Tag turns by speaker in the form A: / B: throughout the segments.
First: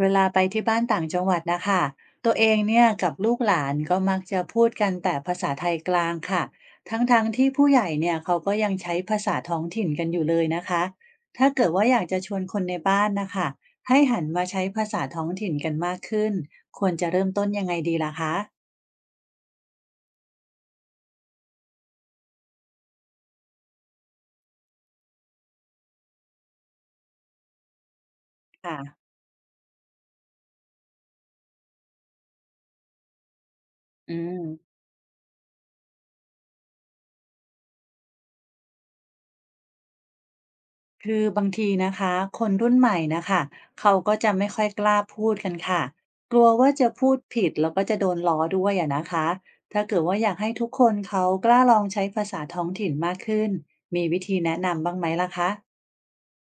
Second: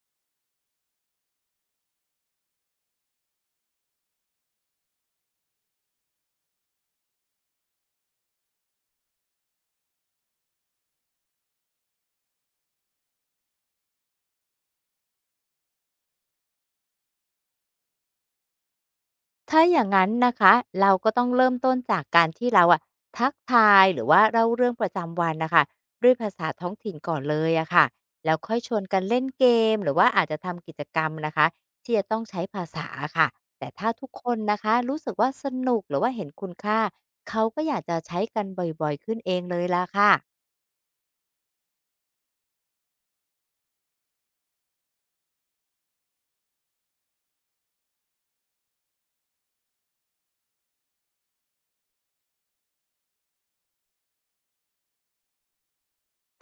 A: เวลาไปที่บ้านต่างจังหวัดนะคะตัวเองเนี่ยกับลูกหลานก็มักจะพูดกันแต่ภาษาไทยกลางค่ะทั้งๆทที่ผู้ใหญ่เนี่ยเขาก็ยังใช้ภาษาท้องถิ่นกันอยู่เลยนะคะถ้าเกิดว่าอยากจะชวนคนในบ้านนะคะให้หันมาใช้ภาษาท้องถิ่นกันมากขึ้น ควรจะเริ่มต้นยังไงดีล่ะคะ
B: ถ้าอย่างนั้นนะคะเราก็ต้องเริ่มต้นจากการที่เราอะทักทายหรือว่าเล่าเรื่องประจำวันนะคะด้วยภาษาท้องถิ่นก่อนเลยอะค่ะแล้วค่อยชวนกัน
A: ค่ะ
B: เล่นเกมหรือว่าอาจจะทำกิจกรรมนะคะที่จะต้องใช้ภาษาค่ะแต่ถ้าทุก
A: อื
B: คน
A: ม
B: นะคะรู้สึกว่าสนุกหรือว่าเห็นคุณค่าเขาก็อยากจะใช้กันบ่อยๆขึ้นเองเลยละค่ะ
A: คือบางทีนะคะคนรุ่นใหม่นะคะเขาก็จะไม่ค่อยกล้าพูดกันค่ะกลัวว่าจะพูดผิดแล้วก็จะโดนล้อด้วยอะนะคะถ้าเกิดว่าอยากให้ทุกคนเขากล้าลองใช้ภาษาท้องถิ่นมากขึ้นมีวิธีแนะนำบ้างไหมล่ะคะ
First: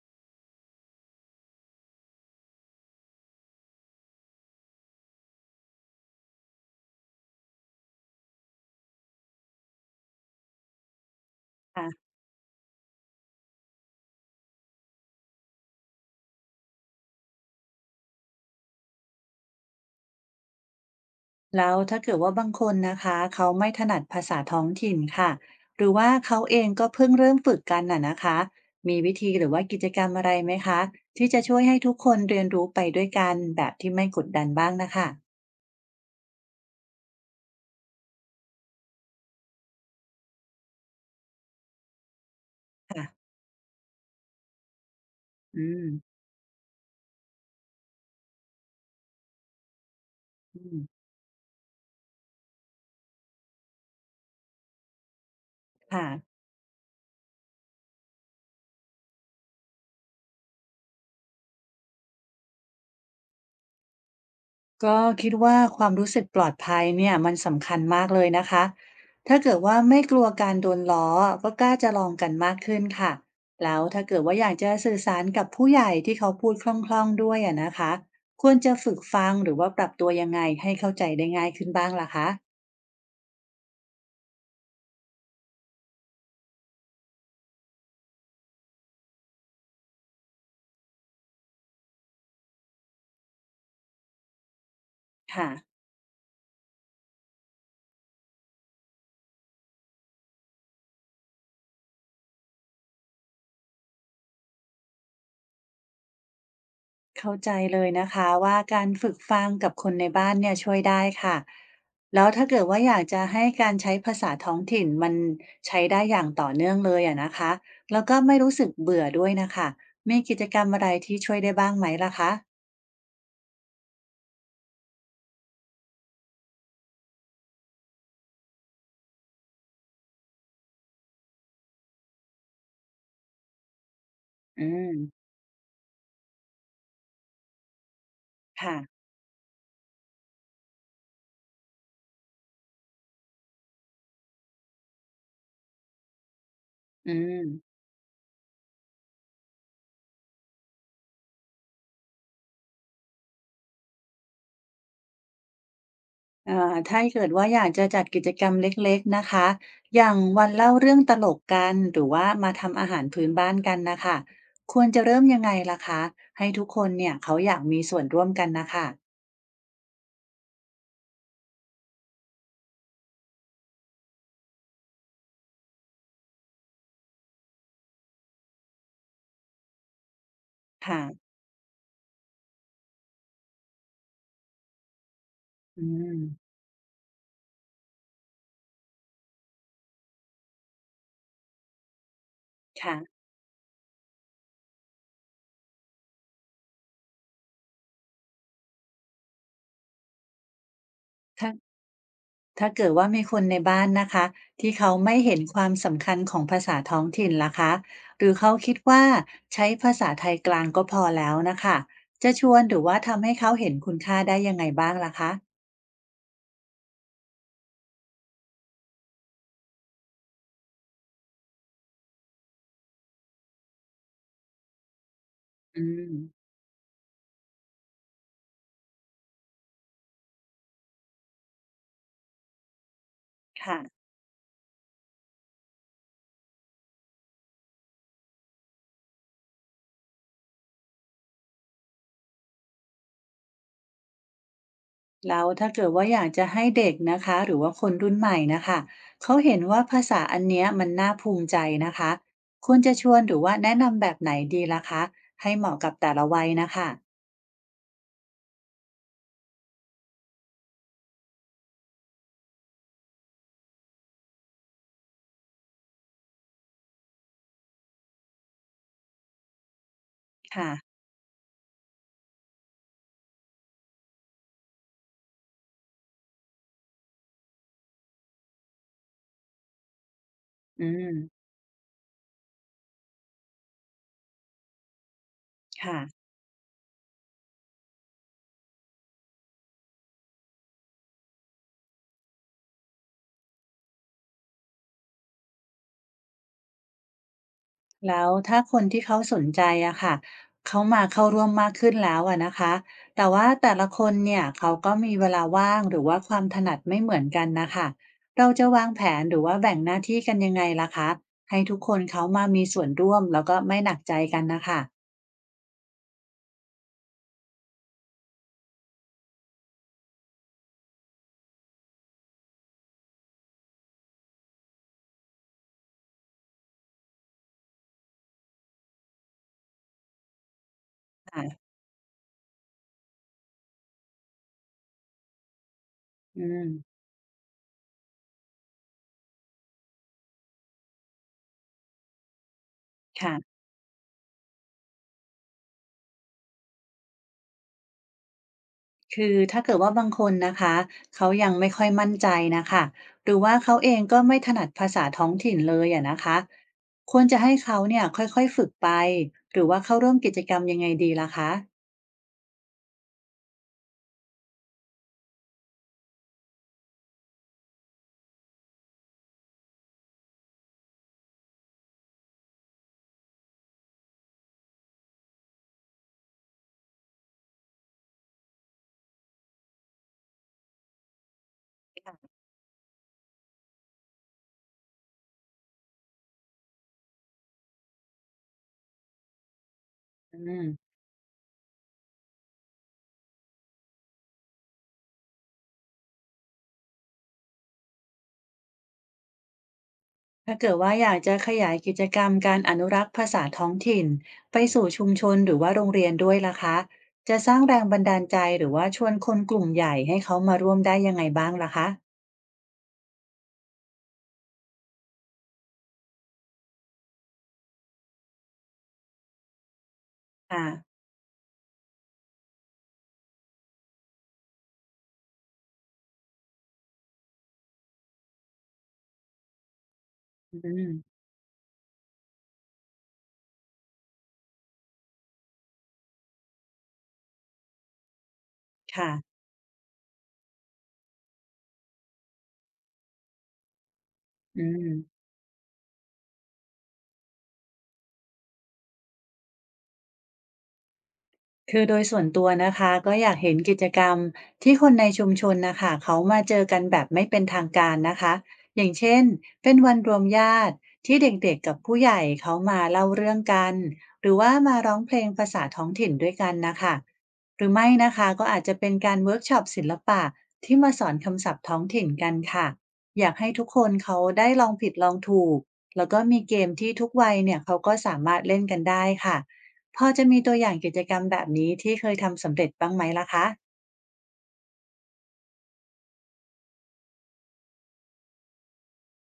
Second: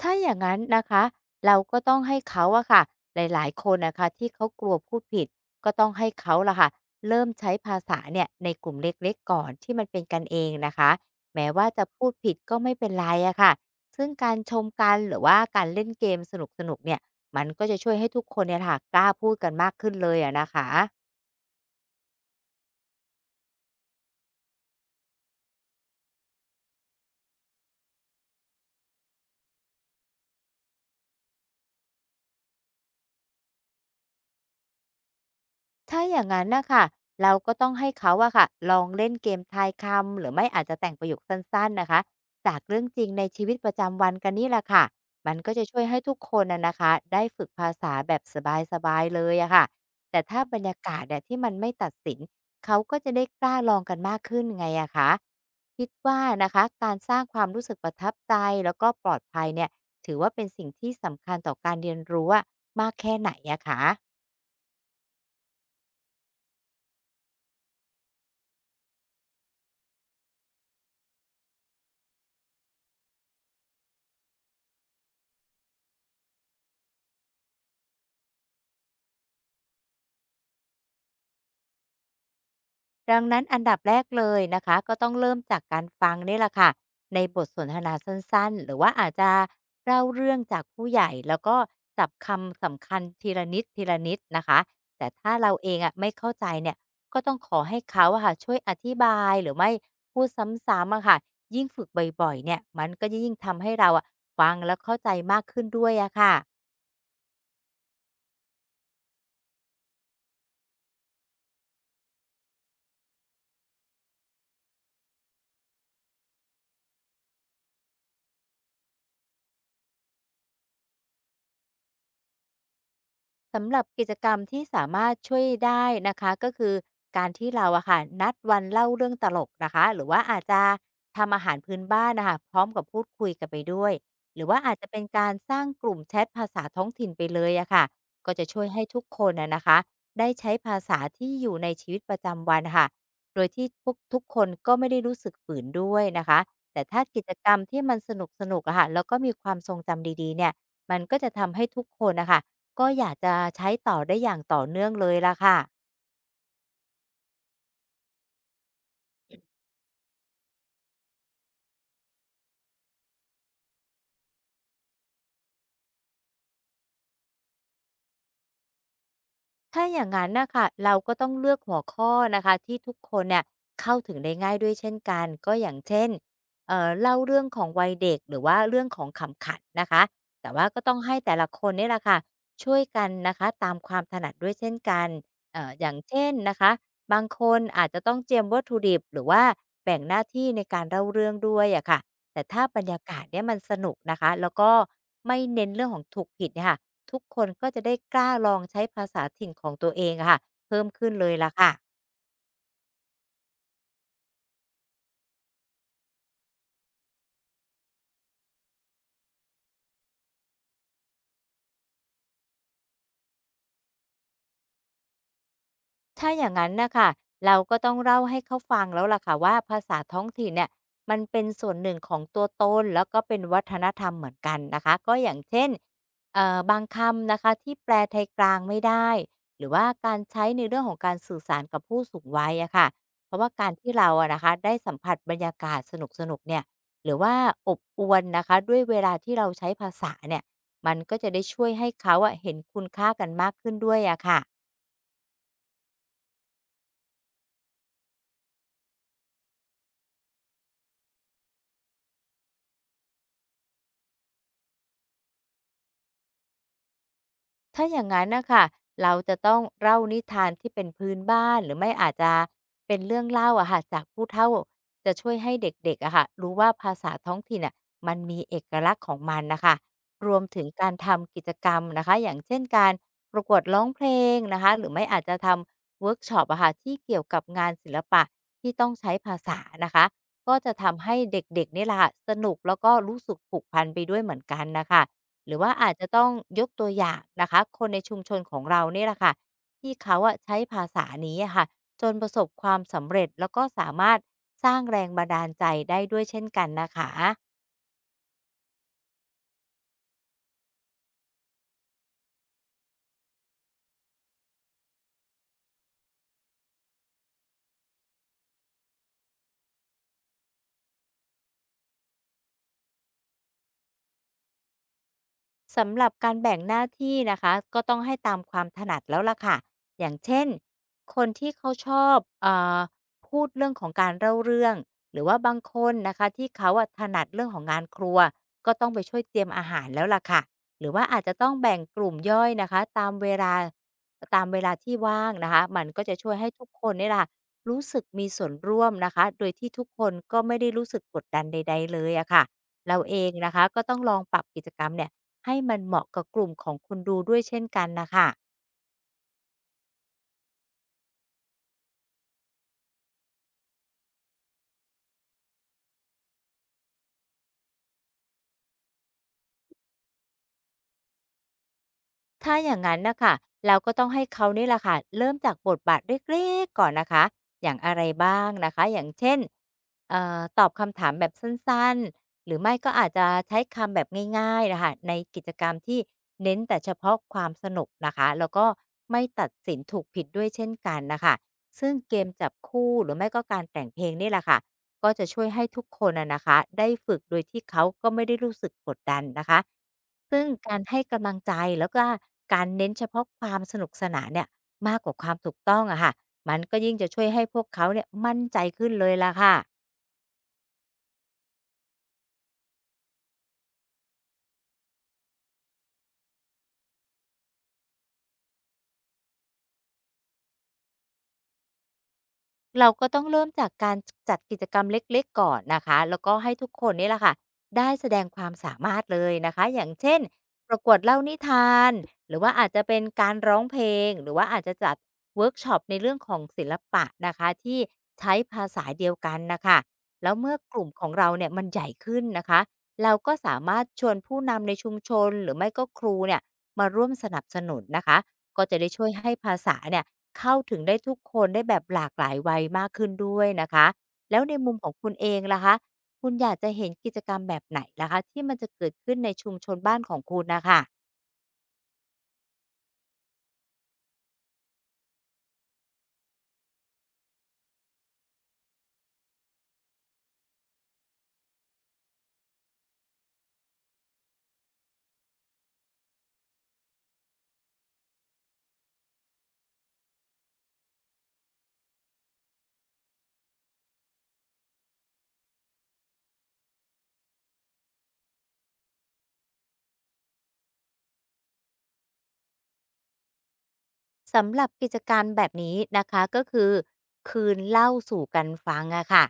B: ถ้าอย่างนั้นนะคะเราก็ต้องให้เขาอะค่ะหลายๆคนนะคะที่เขากลัวพูดผิดก็ต้องให้เขาละค่ะเริ่มใช้ภาษาเนี่ยในกลุ่มเล็กๆก่อนที่มันเป็นกันเองนะคะแม้ว่าจะ
A: ค่ะ
B: พูดผิดก็ไม่เป็นไรอะค่ะซึ่งการชมกันหรือว่าการเล่นเกมสนุกๆเนี่ยมันก็จะช่วยให้ทุกคนเนี่ยค่ะกล้าพูดกันมากขึ้นเลยอะนะคะ
A: แล้วถ้าเกิดว่าบางคนนะคะเขาไม่ถนัดภาษาท้องถิ่นค่ะหรือว่าเขาเองก็เพิ่งเริ่มฝึกกันน่ะนะคะมีวิธีหรือว่ากิจกรรมอะไรไหมคะที่จะช่วยให้ทุกคนเรียนรู้ไปด้วยกันแบบที่ไม่กดดันบ้างนะคะ
B: ถ้าอย่างนั้นนะค่ะเราก็ต้องให้เขาอะค่ะลองเล่นเกมทายคำหรือไม่อาจจะแต่งประโยคสั้นๆนะคะจากเรื่องจริงใน
A: ค่ะ
B: ชีวิตประจำวันกันนี่แหละค่ะมันก็
A: อื
B: จะช่วย
A: ม
B: ให้ทุกคนนะนะคะได้ฝึกภาษาแบบสบายๆเลยอะค่ะแต่ถ้าบรร
A: อื
B: ยา
A: ม
B: กาศเนี่ยที่มันไม่ตัดสินเขาก็จะได้กล้าลองกันมากขึ้นไงอะคะคิด
A: ค่ะ
B: ว่านะคะการสร้างความรู้สึกประทับใจแล้วก็ปลอดภัยเนี่ยถือว่าเป็นสิ่งที่สำคัญต่อการเรียนรู้อะมากแค่ไหนอะคะ
A: ก็คิดว่าความรู้สึกปลอดภัยเนี่ยมันสำคัญมากเลยนะคะถ้าเกิดว่าไม่กลัวการโดนล้อก็กล้าจะลองกันมากขึ้นค่ะแล้วถ้าเกิดว่าอยากจะสื่อสารกับผู้ใหญ่ที่เขาพูดคล่องๆด้วยอะนะคะควรจะฝึกฟังหรือว่าปรับตัวยังไงให้เข้าใจได้ง่ายขึ้นบ้างล่ะคะ
B: ดังนั้นอันดับแรกเลยนะคะก็ต้องเริ่มจากการฟังนี่แหละค่ะในบทสนทนาสั้นๆหรือว่าอาจจะเล่าเรื่องจากผู้ใหญ่แล้วก็จับคำสำคัญทีละนิดทีละนิดนะคะแต่ถ้า
A: ค่ะ
B: เราเองอ่ะไม่เข้าใจเนี่ยก็ต้องขอให้เขาอะค่ะช่วยอธิบายหรือไม่พูดซ้ำๆอะค่ะยิ่งฝึกบ่อยๆเนี่ยมันก็จะยิ่งทำให้เราอะฟังแล้วเข้าใจมากขึ้นด้วยอะค่ะ
A: เข้าใจเลยนะคะว่าการฝึกฟังกับคนในบ้านเนี่ยช่วยได้ค่ะแล้วถ้าเกิดว่าอยากจะให้การใช้ภาษาท้องถิ่นมันใช้ได้อย่างต่อเนื่องเลยอะนะคะแล้วก็ไม่รู้สึกเบื่อด้วยนะคะมีกิจกรรมอะไรที่ช่วยได้บ้างไหมล่ะคะ
B: สำหรับกิจกรรมที่สามารถช่วยได้นะคะก็คือการที่เราอะค่ะนัดวันเล่าเรื่องตลกนะคะหรือว่าอาจจะทำอาหารพื้นบ้านนะคะพร้อมกับพูดคุยกันไปด้วยหรือว่า
A: อื
B: อาจจะ
A: ม
B: เป็นการสร้างกลุ่มแชทภาษาท้องถิ่นไปเลยอะค่ะก็จะช่วย
A: ค่ะ
B: ให้ทุกคนนะนะคะได้ใช้ภาษาที่อยู่ในชีวิตประจำวันค่ะโดยที่พวกทุกคนก็ไม่ได้รู้สึกฝืนด้วยนะคะแต่ถ้า
A: อื
B: กิจกรรม
A: ม
B: ที่มันสนุกสนุกอะค่ะแล้วก็มีความทรงจำดีๆเนี่ยมันก็จะทำให้ทุกคนนะคะ ก็อยากจะใช้ต่อได้อย่างต่อเนื่องเลยล่ะค่ะ
A: อ่าถ้าเกิดว่าอยากจะจัดกิจกรรมเล็กๆนะคะ อย่างวันเล่าเรื่องตลกกันหรือว่ามาทำอาหารพื้นบ้านกันนะค่ะควรจะเริ่มยังไงล่ะคะ ให้ทุกคนเนี่ยเขาอยากมีส่วนร่วมกันน่ะค่ะ
B: ถ้าอย่างนั้นนะคะเราก็ต้องเลือกหัวข้อนะคะที่ทุกคนเนี่ยเข้าถึงได้ง่ายด้วยเช่นกันก็อย่างเช่นเล่าเรื่องของวัยเด็กหรือว่าเรื่องของขำขันนะคะแต่ว่าก็ต้องให้
A: ค่ะ
B: แต่ละคนเนี่ยแหละค่ะช่วยกันนะคะตามความถนัดด้วยเช่นกัน
A: อื
B: อย่าง
A: ม
B: เช่นนะคะบางคนอาจจะต้องเจียมวัตถุดิบหรือว่าแบ่งหน้าที่ในการเล่าเรื่องด้วยอะค่ะแต่ถ้าบรร
A: ค่ะ
B: ยากาศเนี่ยมันสนุกนะคะแล้วก็ไม่เน้นเรื่องของถูกผิดเนี่ยค่ะ ทุกคนก็จะได้กล้าลองใช้ภาษาถิ่นของตัวเองอะค่ะเพิ่มขึ้นเลย
A: ถ้า
B: ล่ะค่ะ
A: ถ้าเกิดว่ามีคนในบ้านนะคะที่เขาไม่เห็นความสำคัญของภาษาท้องถิ่นล่ะคะหรือเขาคิดว่าใช้ภาษาไทยกลางก็พอแล้วนะคะ จะชวนหรือว่าทำให้เขาเห็นคุณค่าได้ยังไงบ้างล่ะคะ
B: ถ้าอย่างนั้นนะค่ะเราก็ต้องเล่าให้เขาฟังแล้วล่ะค่ะว่าภาษาท้องถิ่นเนี่ยมันเป็นส่วนหนึ่งของตัวตนแล้วก็เป็นวัฒนธรรมเหมือนกันนะคะก็อย่างเช่น
A: อืม
B: บางคำนะคะที่แปลไทยกลางไม่ได้หรือว่าการใช้ในเรื่องของการสื่อสารกับผู้สูงวัยอะค่ะเพราะว่าการ
A: ค่ะ
B: ที่เราอะนะคะได้สัมผัสบรรยากาศสนุกๆเนี่ยหรือว่าอบอวลนะคะด้วยเวลาที่เราใช้ภาษาเนี่ยมันก็จะได้ช่วยให้เขาอะเห็นคุณค่ากันมากขึ้นด้วยอะค่ะ
A: แล้วถ้าเกิดว่าอยากจะให้เด็กนะคะหรือว่าคนรุ่นใหม่นะคะเขาเห็นว่าภาษาอันเนี้ยมันน่าภูมิใจนะคะควรจะชวนหรือว่าแนะนำแบบไหนดีล่ะคะให้เหมาะกับแต่ละวัยนะคะ
B: ถ้าอย่างนั้นนะคะเราจะต้องเล่านิทานที่เป็นพื้นบ้านหรือไม่อาจจะเป็นเรื่องเล่าอะค่ะจากผู้เฒ่าจะช่วยให้เด็กๆอะค่ะรู้ว่าภาษาท้องถิ่นอะมันมีเอกลักษณ์ของมันนะคะรวมถึง
A: ค่ะ
B: การทำกิจกรรมนะคะอย่างเช่นการประกวดร้องเพลงนะคะหรือไม่อาจจะทำเวิร์กช็อปอะค่ะที่เกี่ยวกับงานศิลปะที่ต้องใช้ภาษานะคะก็จะ
A: อื
B: ทำให้
A: ม
B: เด็กๆนี่แหละค่ะสนุกแล้วก็รู้สึกผูกพันไปด้วยเหมือนกันนะคะ หรือว่าอาจ
A: ค่ะ
B: จะต้องยกตัวอย่างนะคะคนในชุมชนของเราเนี่ยแหละค่ะที่เขาอะใช้ภาษานี้อะค่ะจนประสบความสำเร็จแล้วก็สามารถสร้างแรงบันดาลใจได้ด้วยเช่นกันนะคะ
A: แล้วถ้าคนที่เขาสนใจอะค่ะเขามาเข้าร่วมมากขึ้นแล้วอะนะคะแต่ว่าแต่ละคนเนี่ยเขาก็มีเวลาว่างหรือว่าความถนัดไม่เหมือนกันนะคะเราจะวางแผนหรือว่าแบ่งหน้าที่กันยังไงล่ะคะให้ทุกคนเขามามีส่วนร่วมแล้วก็ไม่หนักใจกันนะคะ
B: สำหรับการแบ่งหน้าที่นะคะก็ต้องให้ตามความถนัดแล้วล่ะค่ะอย่างเช่นคนที่เขาชอบเออพูดเรื่องของการเล่าเรื่องหรือว่าบางคนนะคะที่เขาอะถนัดเรื่องของงานครัวก็ต้องไปช่วยเตรียมอาหารแล้วล่ะค่ะหรือว่าอาจจะต้อง
A: อ่ะ
B: แบ่งกลุ่มย่อยนะคะตามเวลาตามเวลาที่ว่างนะคะมันก็จะช่วย
A: อื
B: ให้ทุ
A: ม
B: กคนเนี่ยล่ะรู้สึกมีส่วนร่วมนะคะโดยที่ทุกคนก็ไม่ได้รู้สึกกดดันใดๆเลยอะค่ะเราเองนะ
A: ค่ะ
B: คะก็ต้องลองปรับกิจกรรมเนี่ย ให้มันเหมาะกับกลุ่มของคุณดูด้วยเช่นกันนะคะ
A: คือถ้าเกิดว่าบางคนนะคะเขายังไม่ค่อยมั่นใจนะคะหรือว่าเขาเองก็ไม่ถนัดภาษาท้องถิ่นเลยอะนะคะควรจะให้เขาเนี่ยค่อยๆฝึกไปหรือว่าเข้าร่วมกิจกรรมยังไงดีล่ะคะ
B: ถ้าอย่างนั้นนะคะเราก็ต้องให้เขานี่แหละค่ะเริ่มจากบทบาทเล็กๆก่อนนะคะอย่างอะไรบ้างนะคะอย่างเช่นตอบคำถามแบบสั้นๆหรือไม่ก็อาจจะใช้คำแบบง่ายๆนะคะในกิจกรรมที่เน้นแต่เฉพาะความสนุกนะคะแล้วก็ไม่ตัดสินถูกผิดด้วยเช่นกันนะคะซึ่งเกมจับคู่หรือไม่ก็การแต่งเพลงนี่แหละค่ะ ก็จะช่วยให้ทุกคนอะนะคะได้ฝึกโดยที่เขาก็ไม่ได้รู้สึกกดดันนะคะ
A: อื
B: ซึ่ง
A: ม
B: การให้กำลังใจแล้วก็การเน้นเฉพาะความสนุกสนานเนี่ยมากกว่าความถูกต้องอะค่ะมันก็ยิ่งจะช่วยให้พวกเขาเนี่ยมั่นใจขึ้นเลยล่ะค่ะ
A: ถ้าเกิดว่าอยากจะขยายกิจกรรมการอนุรักษ์ภาษาท้องถิ่นไปสู่ชุมชนหรือว่าโรงเรียนด้วยล่ะคะจะสร้างแรงบันดาลใจหรือว่าชวนคนกลุ่มใหญ่ให้เขามาร่วมได้ยังไงบ้างล่ะคะ
B: เราก็ต้องเริ่มจากการจัดกิจกรรมเล็กๆก่อนนะคะแล้วก็ให้ทุกคนนี่แหละค่ะได้แสดงความสามารถเลยนะคะอย่างเช่น
A: ค่ะ
B: ประกวดเล่านิทานหรือว่าอาจจะเป็นการร้องเพลงหรือว่าอาจจะจัดเวิร์กช็อปในเรื่องของศิลปะนะคะที่ใช้ภาษาเดียวกันนะคะแล้วเมื่อ
A: อื
B: กลุ่ม
A: ม
B: ของเราเนี่ยมันใหญ่ขึ้นนะคะเราก็สามารถชวนผู้นำในชุมชนหรือไม่ก็ครูเนี่ยมาร่วมสนับสนุนนะคะก็จะได้ช่ว
A: ค่ะ
B: ยให้ภาษาเนี่ย เข้าถึงได้ทุกคนได้แบบหลากหลายวัยมากขึ้นด้วยนะคะแล้วใน
A: อื
B: มุมของคุณ
A: ม
B: เองล่ะคะคุณอยากจะเห็นกิจกรรมแบบไหนล่ะคะที่มันจะเกิดขึ้นในชุมชนบ้านของคุณนะคะ
A: คือโดยส่วนตัวนะคะก็อยากเห็นกิจกรรมที่คนในชุมชนนะคะเขามาเจอกันแบบไม่เป็นทางการนะคะอย่างเช่นเป็นวันรวมญาติที่เด็กๆกับผู้ใหญ่เขามาเล่าเรื่องกันหรือว่ามาร้องเพลงภาษาท้องถิ่นด้วยกันนะคะหรือไม่นะคะก็อาจจะเป็นการเวิร์กช็อปศิลปะที่มาสอนคำศัพท์ท้องถิ่นกันค่ะอยากให้ทุกคนเขาได้ลองผิดลองถูกแล้วก็มีเกมที่ทุกวัยเนี่ยเขาก็สามารถเล่นกันได้ค่ะ พอจะมีตัวอย่างกิจกรรมแบบนี้ที่เคยทำสำเร็จบ้างไหมล่ะคะ
B: สำหรับกิจการแบบนี้นะคะก็คือคืนเล่าสู่กันฟังอะค่ะ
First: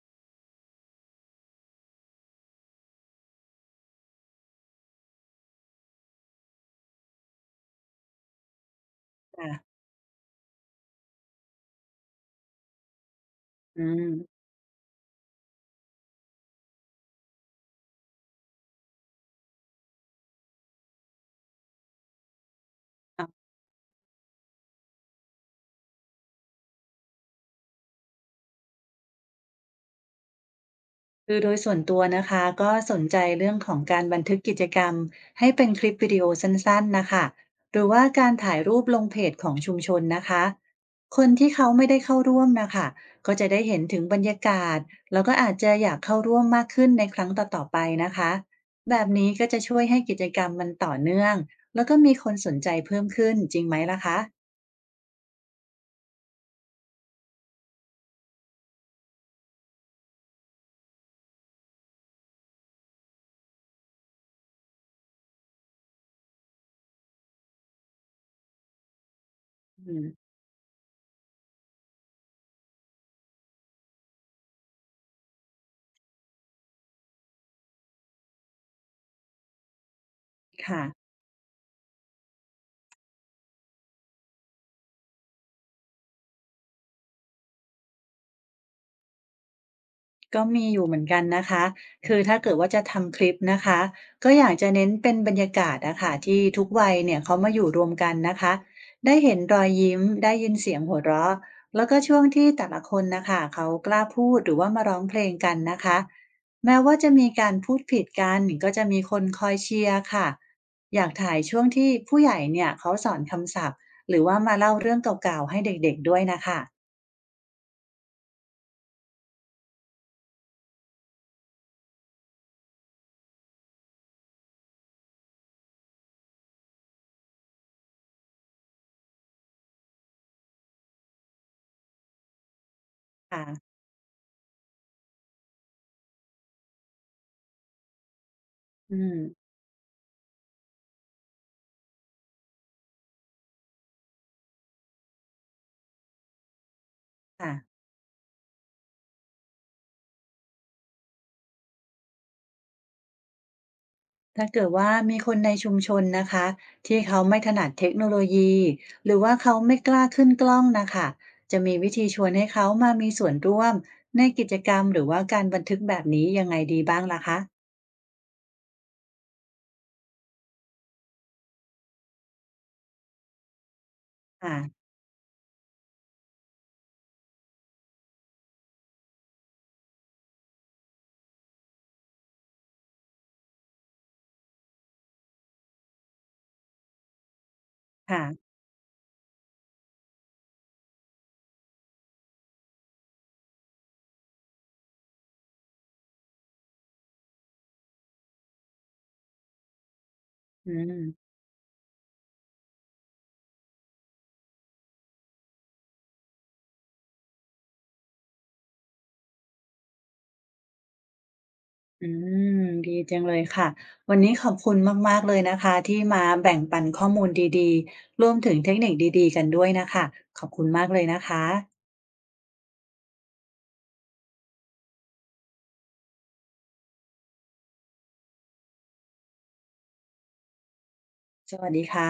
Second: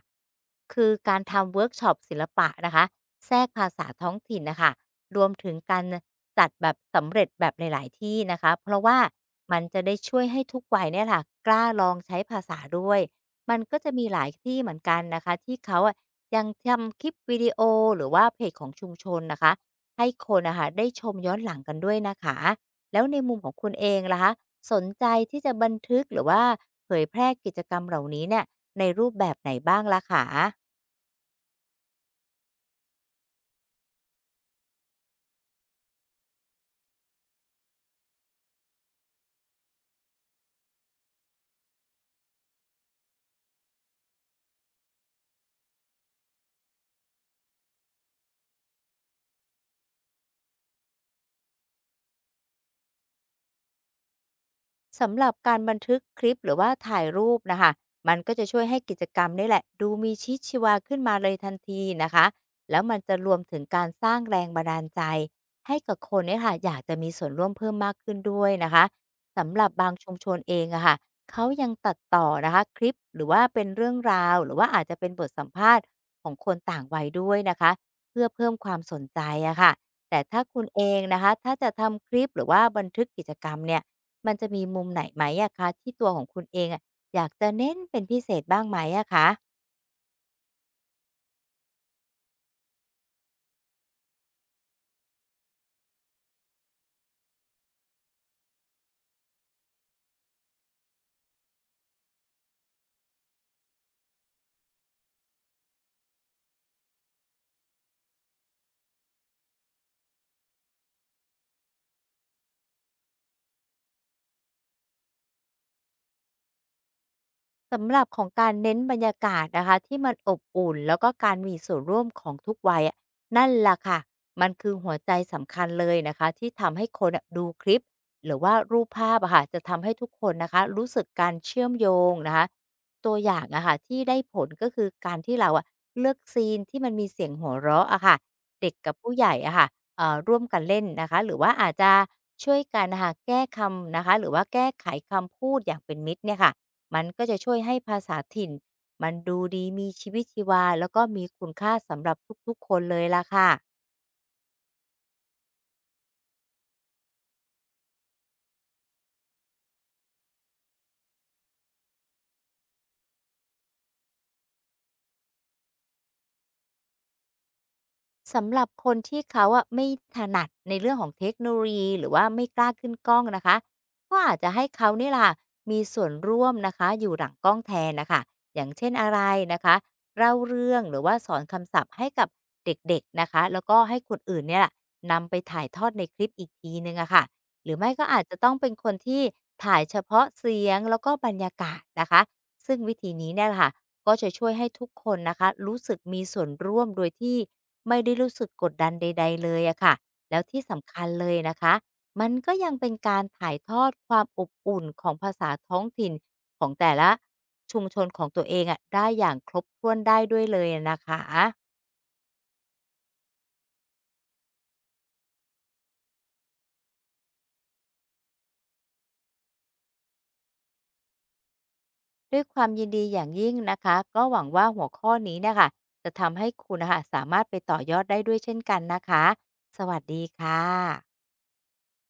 B: คือการทำเวิร์กช็อปศิลปะนะคะแทรกภาษาท้องถิ่นนะคะรวมถึงการจัดแบบสำเร็จแบบหลายๆที่นะคะเพราะว่า
A: ค่ะ
B: มันจะได้ช่วยให้ทุกวัยเนี่ยค่ะกล้าลองใช้ภาษาด้วยมันก็
A: อื
B: จะ
A: ม
B: มีหลายที่เหมือนกันนะคะที่เขาอะยังทำคลิปวิดีโอหรือว่าเพจของชุมชนนะคะให้คนนะคะได้ชมย้อนหลังกันด้วยนะคะ แล้วใน
A: อา
B: มุมของคุณเองล่ะคะสนใจที่จะบันทึกหรือว่าเผยแพร่กิจกรรมเหล่านี้เนี่ยในรูปแบบไหนบ้างล่ะคะ
A: คือโดยส่วนตัวนะคะก็สนใจเรื่องของการบันทึกกิจกรรมให้เป็นคลิปวิดีโอสั้นๆน่ะค่ะหรือว่าการถ่ายรูปลงเพจของชุมชนนะคะคนที่เขาไม่ได้เข้าร่วมน่ะค่ะก็จะได้เห็นถึงบรรยากาศแล้วก็อาจจะอยากเข้าร่วมมากขึ้นในครั้งต่อๆไปนะคะแบบนี้ก็จะช่วยให้กิจกรรมมันต่อเนื่องแล้วก็มีคนสนใจเพิ่มขึ้นจริงไหมล่ะคะ
B: สำหรับการบันทึกคลิปหรือว่าถ่ายรูปน่ะค่ะมันก็จะช่วยให้กิจกรรมนี่แหละดูมีชีวิตชีวาขึ้นมาเลยทันทีนะคะแล้วมันจะรวมถึงการสร้างแรงบันดาลใจให้กับคนเนี่ยค่ะอยากจะมีส่วนร่วมเพิ่มมากขึ้นด้วยนะคะสำหรับบา
A: อื
B: ง
A: ม
B: ชุมชนเองอะค่ะเขายังตัดต่อนะคะคลิปหรือว่าเป็นเรื่องราวหรือว่าอาจจะเป็นบทสัมภาษณ์ของคนต่างวัยด้วยนะคะเพื่อเพิ่มความสนใจอะค่ะแต่ถ้าคุณเอ
A: ค่ะ
B: งนะคะถ้าจะทำคลิปหรือว่าบันทึกกิจกรรมเนี่ย มันจะมีมุมไหนไหมอะคะที่ตัวของคุณเองอะอยากจะเน้นเป็นพิเศษบ้างไหมอะคะ
A: ก็มีอยู่เหมือนกันนะคะคือถ้าเกิดว่าจะทำคลิปนะคะ ก็อยากจะเน้นเป็นบรรยากาศนะคะที่ทุกวัยเนี่ยเขามาอยู่รวมกันนะคะได้เห็นรอยยิ้มได้ยินเสียงหัวเราะแล้วก็ช่วงที่แต่ละคนนะคะเขากล้าพูดหรือว่ามาร้องเพลงกันนะคะแม้ว่าจะมีการพูดผิดกันก็จะมีคนคอยเชียร์ค่ะอยากถ่ายช่วงที่ผู้ใหญ่เนี่ยเขาสอนคำศัพท์หรือว่ามาเล่าเรื่องเก่าๆให้เด็กๆด้วยนะคะ
B: สำหรับของการเน้นบรรยากาศนะคะที่มันอบอุ่นแล้วก็การมีส่วนร่วมของทุกวัยอะนั่นล่ะค่ะมันคือหัวใจสำคัญเลยนะคะที่ทำให้คนอะดูคลิปหรือว่ารูปภาพอะค่ะจะทำให้ทุกคนนะคะรู้สึกการเชื่อมโยงนะคะตัวอย่า
A: ค่ะ
B: งอะค่ะที่ได้ผลก็คือการที่เราอะเลือกซีนที่มันมีเสียงหัวเราะอะค่ะเด็กกั
A: อื
B: บผู้
A: ม
B: ใหญ่อะค่ะร่วมกันเล่นนะคะหรือว่าอาจจะช่วยกันนะคะแก้คำนะคะหรือว่าแก้ไขคำพูดอย่างเป็นมิตรเนี่ยค่ะ มันก็จะช่วยให้
A: ค่ะ
B: ภาษาถิ่นมันดูดีมีชีวิตชีวาแล้วก็มีคุณค่าสำหรับทุกๆคนเลยล่ะค่ะ
A: ถ้าเกิดว่ามีคนในชุมชนนะคะที่เขาไม่ถนัดเทคโนโลยีหรือว่าเขาไม่กล้าขึ้นกล้องนะคะจะมีวิธีชวนให้เขามามีส่วนร่วมในกิจกรรมหรือว่าการบันทึกแบบนี้ยังไงดีบ้างล่ะคะ
B: สำหรับคนที่เขาอะไม่ถนัดในเรื่องของเทคโนโลยีหรือว่าไม่กล้าขึ้นกล้องนะคะก็อาจจะ
A: ค่ะ
B: ให้เขาเนี่ล่ะมีส่วนร่วมนะคะอยู่หลังกล้องแทนนะคะอย่างเช่นอะไรนะคะเล่าเรื่องหรือว่าสอนคำศัพท์ให้กับเด็กๆนะคะแล้วก็ให้คนอื่นเนี่ยล่ะนำไปถ่ายทอดในคลิปอีกทีหนึ่งอะค่ะหรือไม่ก็อา
A: ค่ะ
B: จจะต้องเป็นคนที่ถ่ายเฉพาะเสียงแล้วก็บรรยากาศนะคะซึ่งวิธีนี้เนี่ยล่ะค่ะ ก็จะช่วยให้ทุกคนนะคะรู้สึกมีส่วนร่วมโดยที่ไม่ได้รู้สึกกดดันใดๆเลยอะค่ะแล้วที่
A: อื
B: สำ
A: ม
B: คัญเลยนะคะมันก็ยังเป็นการถ่ายทอดความอบอุ่นของภาษาท้องถิ่นของแต่ละชุมชนของตัวเองอะได้อย่างครบถ้วนได้ด้วยเลยนะคะ
A: อืมดีจังเลยค่ะวันนี้ขอบคุณมากๆเลยนะคะที่มาแบ่งปันข้อมูลดีๆรวมถึงเทคนิคดีๆกันด้วยนะคะขอบคุณมากเลยนะคะ
B: ด้วยความยินดีอย่างยิ่งนะคะก็หวังว่าหัวข้อนี้เนี่ยค่ะจะทำให้คุณนะคะสามารถไปต่อยอดได้ด้วยเช่นกันนะคะสวัสดีค่ะ
A: สวัสดีค่ะ